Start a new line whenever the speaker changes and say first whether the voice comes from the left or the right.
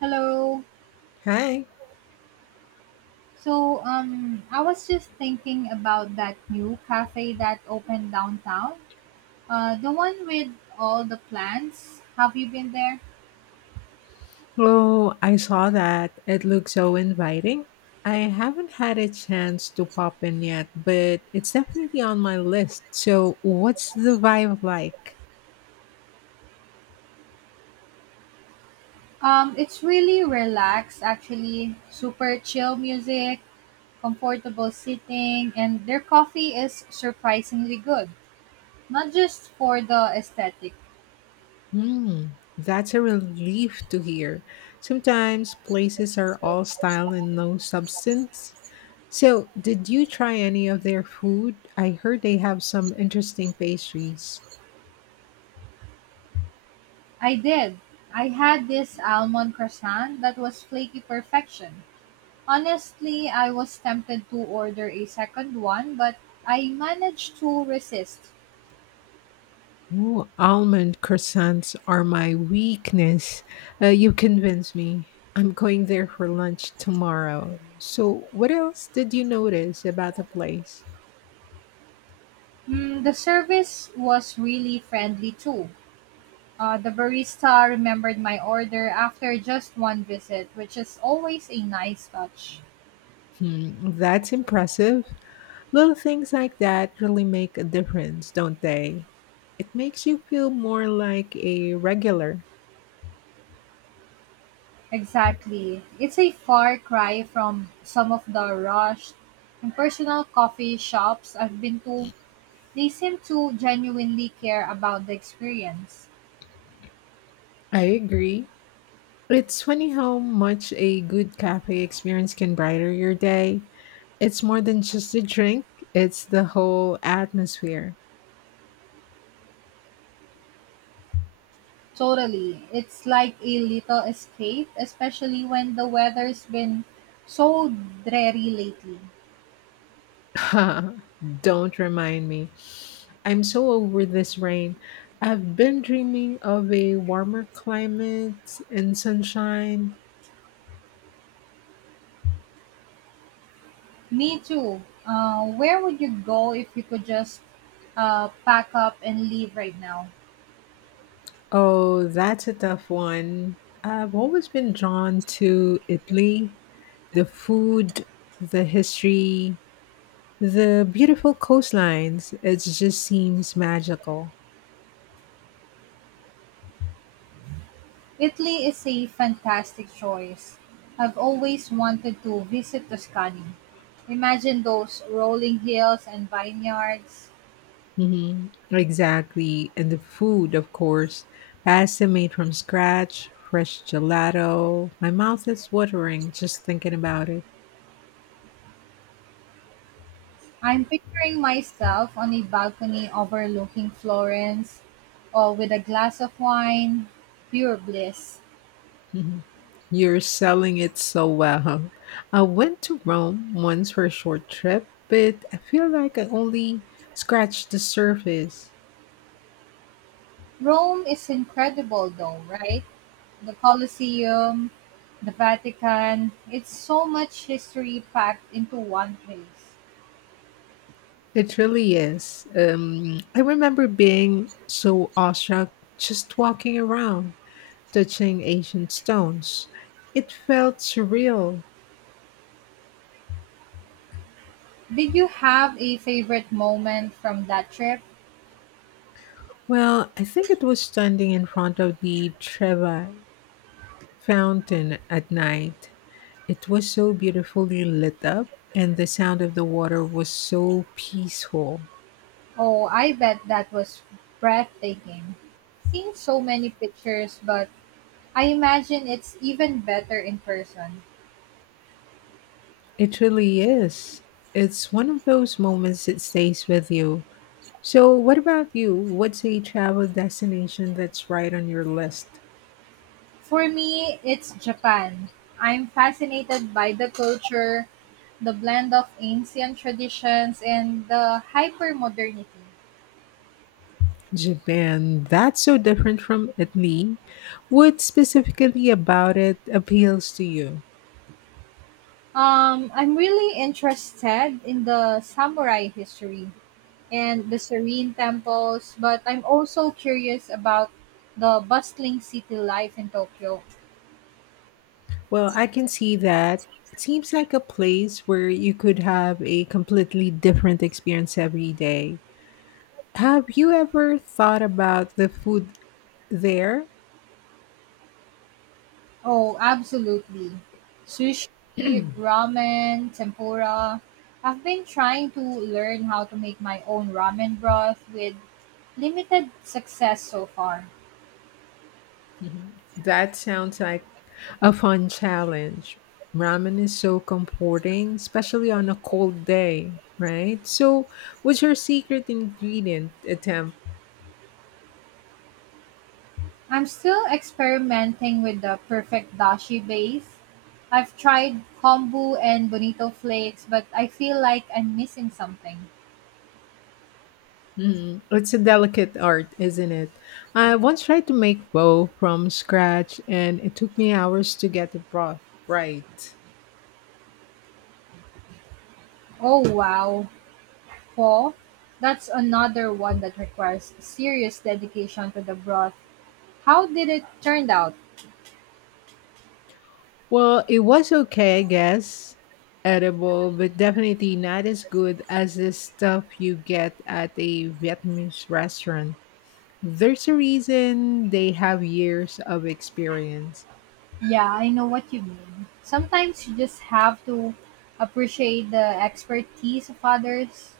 right: Hello.
left: Hi.
right: So, I was just thinking about that new cafe that opened downtown. The one with all the plants. Have you been there?
left: Oh, I saw that. It looks so inviting. I haven't had a chance to pop in yet, but it's definitely on my list. So, what's the vibe like?
right: It's really relaxed, actually. Super chill music, comfortable sitting, and their coffee is surprisingly good. Not just for the aesthetic.
left: Hmm, that's a relief to hear. Sometimes places are all style and no substance. So, did you try any of their food? I heard they have some interesting pastries.
right: I did. I had this almond croissant that was flaky perfection. Honestly, I was tempted to order a second one, but I managed to resist.
left: Ooh, almond croissants are my weakness. You convince me. I'm going there for lunch tomorrow. So, what else did you notice about the place?
right: Mm, the service was really friendly too. The barista remembered my order after just one visit, which is always a nice touch.
left: Hmm, that's impressive. Little things like that really make a difference, don't they? It makes you feel more like a regular.
right: Exactly. It's a far cry from some of the rushed impersonal coffee shops I've been to. They seem to genuinely care about the experience.
left: I agree. It's funny how much a good cafe experience can brighten your day. It's more than just a drink, it's the whole atmosphere.
right: Totally. It's like a little escape, especially when the weather's been so dreary lately.
left: Don't remind me. I'm so over this rain. I've been dreaming of a warmer climate and sunshine.
right: Me too. Where would you go if you could just pack up and leave right now?
left: Oh, that's a tough one. I've always been drawn to Italy, the food, the history, the beautiful coastlines, it just seems magical.
right: Italy is a fantastic choice. I've always wanted to visit Tuscany. Imagine those rolling hills and vineyards.
left: Hmm. Exactly. And the food, of course. Pasta made from scratch, fresh gelato. My mouth is watering just thinking about it.
right: I'm picturing myself on a balcony overlooking Florence, or with a glass of wine, pure bliss.
left: You're selling it so well. I went to Rome once for a short trip, but I feel like I only scratched the surface.
right: Rome is incredible, though, right? The Colosseum, the Vatican, it's so much history packed into one place.
left: It really is. I remember being so awestruck just walking around, touching ancient stones. It felt surreal.
right: Did you have a favorite moment from that trip?
left: Well, I think it was standing in front of the Treva fountain at night. It was so beautifully lit up, and the sound of the water was so peaceful.
right: Oh, I bet that was breathtaking. Seen so many pictures, but I imagine it's even better in person.
left: It really is. It's one of those moments that stays with you. So, what about you? What's a travel destination that's right on your list?
right: For me, it's Japan. I'm fascinated by the culture, the blend of ancient traditions, and the hyper modernity.
left: Japan, that's so different from Italy. What specifically about it appeals to you?
right: I'm really interested in the samurai history and the serene temples, but I'm also curious about the bustling city life in Tokyo.
left: Well, I can see that. It seems like a place where you could have a completely different experience every day. Have you ever thought about the food there?
right: Oh, absolutely. Sushi, ramen, tempura. I've been trying to learn how to make my own ramen broth with limited success so far.
left: That sounds like a fun challenge. Ramen is so comforting, especially on a cold day, right? So, what's your secret ingredient attempt?
right: I'm still experimenting with the perfect dashi base. I've tried kombu and bonito flakes, but I feel like I'm missing something.
left: Mm, it's a delicate art, isn't it? I once tried to make bow from scratch, and it took me hours to get the broth right.
right: Oh, wow. Paw, that's another one that requires serious dedication to the broth. How did it turn out?
left: Well, it was okay, I guess. Edible, but definitely not as good as the stuff you get at a Vietnamese restaurant. There's a reason they have years of experience.
right: Yeah, I know what you mean. Sometimes you just have to appreciate the expertise of others.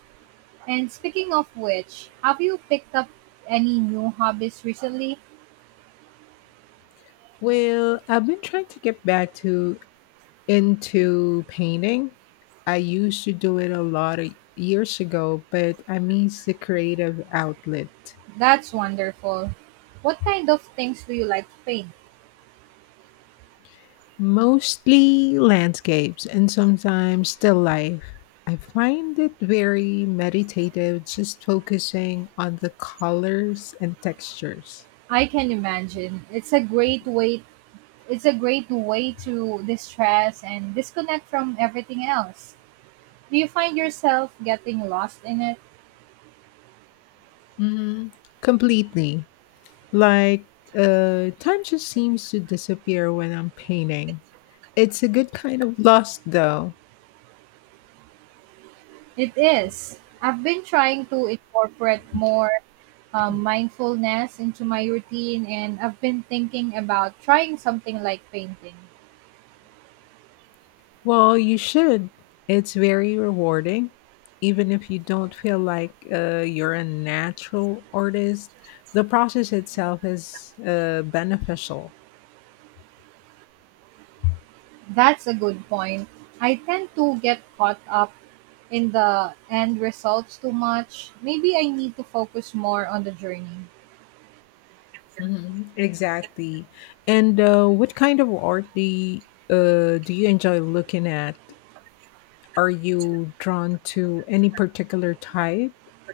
right: And speaking of which, have you picked up any new hobbies recently?
left: Well, I've been trying to get back to into painting. I used to do it a lot of years ago, but I miss the creative outlet.
right: That's wonderful. What kind of things do you like to paint?
left: Mostly landscapes and sometimes still life. I find it very meditative just focusing on the colors and textures.
right: I can imagine. It's a great way to distress and disconnect from everything else. Do you find yourself getting lost in it?
left: Mhm. Completely. Like, time just seems to disappear when I'm painting. It's a good kind of lost, though.
right: It is. I've been trying to incorporate more mindfulness into my routine, and I've been thinking about trying something like painting.
left: Well, you should. It's very rewarding. Even if you don't feel like you're a natural artist, the process itself is beneficial.
right: That's a good point. I tend to get caught up in the end results too much. Maybe I need to focus more on the journey.
left: Mhm. Exactly. And what kind of art do you enjoy looking at? Are you drawn to any particular type,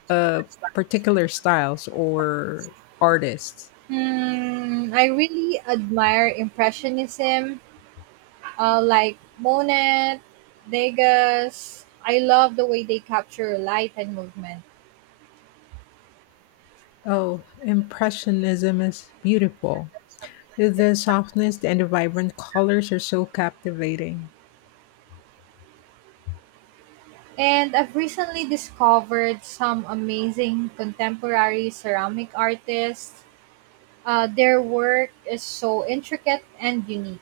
left: uh, particular styles, or artists?
right: Hmm, I really admire Impressionism. Like Monet, Degas. I love the way they capture light and movement.
left: Oh, Impressionism is beautiful. The softness and the vibrant colors are so captivating.
right: And I've recently discovered some amazing contemporary ceramic artists. Their work is so intricate and unique.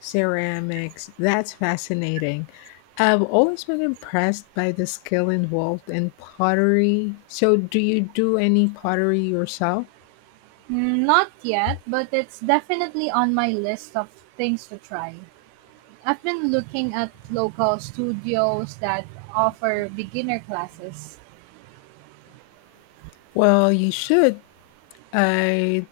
left: Ceramics, that's fascinating. I've always been impressed by the skill involved in pottery. So, do you do any pottery yourself?
right: Mm, not yet, but it's definitely on my list of things to try. I've been looking at local studios that offer beginner classes.
left: Well, you should. I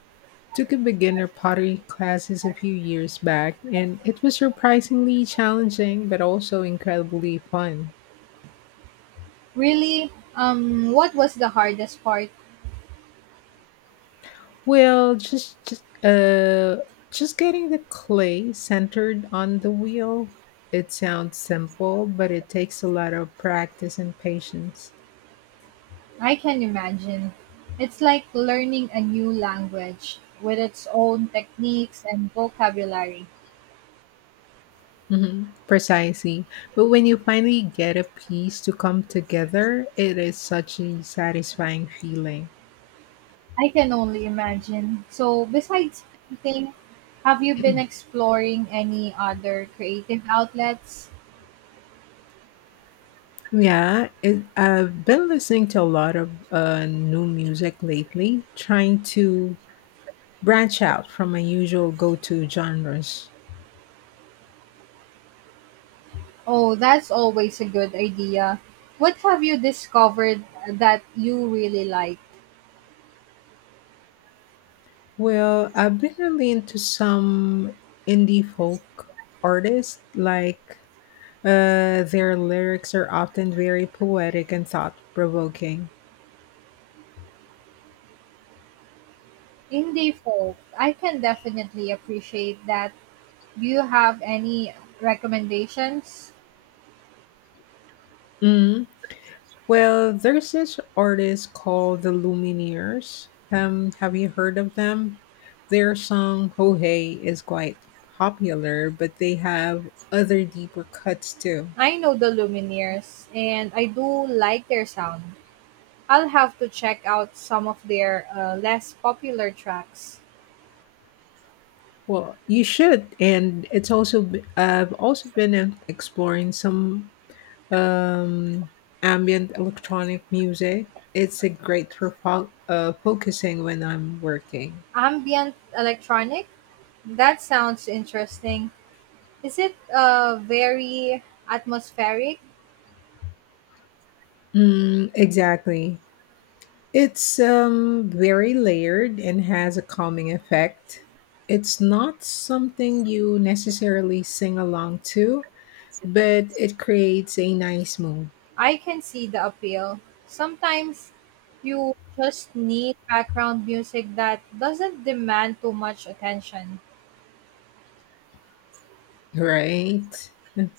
left: took a beginner pottery classes a few years back, and it was surprisingly challenging but also incredibly fun.
right: Really, what was the hardest part?
left: Well, just getting the clay centered on the wheel. It sounds simple, but it takes a lot of practice and patience.
right: I can imagine. It's like learning a new language with its own techniques and vocabulary.
left: Hmm. Precisely. But when you finally get a piece to come together, it is such a satisfying feeling.
right: I can only imagine. So, besides painting, have you been exploring any other creative outlets?
left: Yeah, I've been listening to a lot of new music lately, trying to branch out from my usual go to genres.
right: Oh, that's always a good idea. What have you discovered that you really like?
left: Well, I've been really into some indie folk artists. Like, their lyrics are often very poetic and thought provoking.
right: Indie folk, I can definitely appreciate that. Do you have any recommendations?
left: Mm. Well, there's this artist called the Lumineers. Have you heard of them? Their song "Ho Hey" is quite popular, but they have other deeper cuts too.
right: I know the Lumineers, and I do like their sound. I'll have to check out some of their less popular tracks.
left: Well, you should, and I've also been exploring some um, ambient electronic music. It's a great for focusing when I'm working.
right: Ambient electronic? That sounds interesting. Is it very atmospheric?
left: Mm, exactly. It's very layered and has a calming effect. It's not something you necessarily sing along to, but it creates a nice mood,
right: I can see the appeal. Sometimes you just need background music that doesn't demand too much attention.
left: right?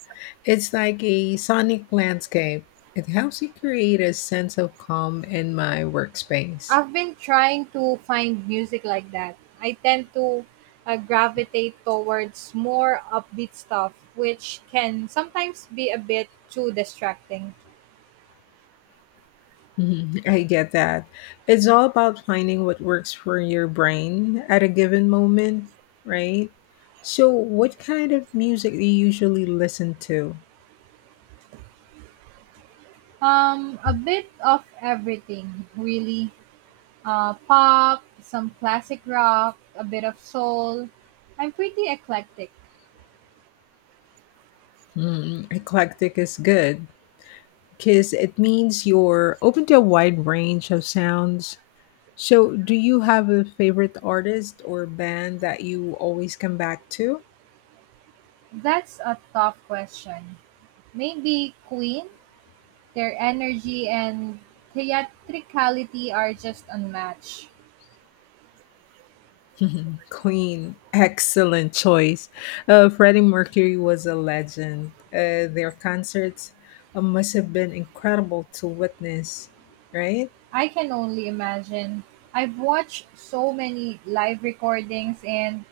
left: It's like a sonic landscape. It helps me create a sense of calm in my workspace.
right: I've been trying to find music like that. I tend to gravitate towards more upbeat stuff, which can sometimes be a bit too distracting.
left: Mhm, I get that. It's all about finding what works for your brain at a given moment, right? So, what kind of music do you usually listen to?
right: A bit of everything, really. Pop, some classic rock, a bit of soul. I'm pretty eclectic.
left: Hmm, eclectic is good, because it means you're open to a wide range of sounds. So, do you have a favorite artist or band that you always come back to?
right: That's a tough question. Maybe Queen, their energy and theatricality are just unmatched.
left: Mhm. Queen, excellent choice. Freddie Mercury was a legend. Their concerts must have been incredible to witness, right?
right: I can only imagine. I've watched so many live recordings and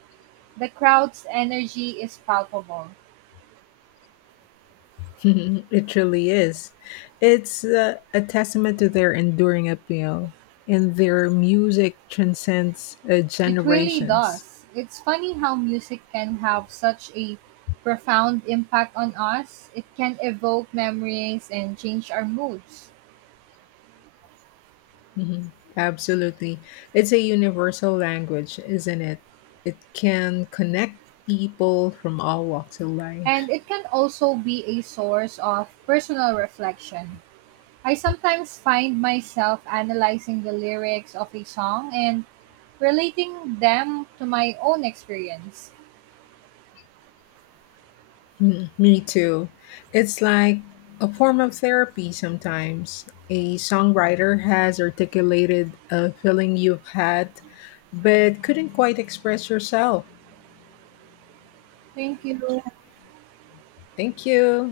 right: the crowd's energy is palpable.
left: Mhm, it really is. It's a testament to their enduring appeal, and their music transcends
right: It really
left: generations.
right: does. It's funny how music can have such a profound impact on us. It can evoke memories and change our moods.
left: Mhm. Absolutely. It's a universal language, isn't it? It can connect people from all walks of life.
right: And it can also be a source of personal reflection. I sometimes find myself analyzing the lyrics of a song and relating them to my own experience.
left: Mm, me too. It's like a form of therapy sometimes. A songwriter has articulated a feeling you've had but couldn't quite express yourself.
right: Thank you.
left: Thank you.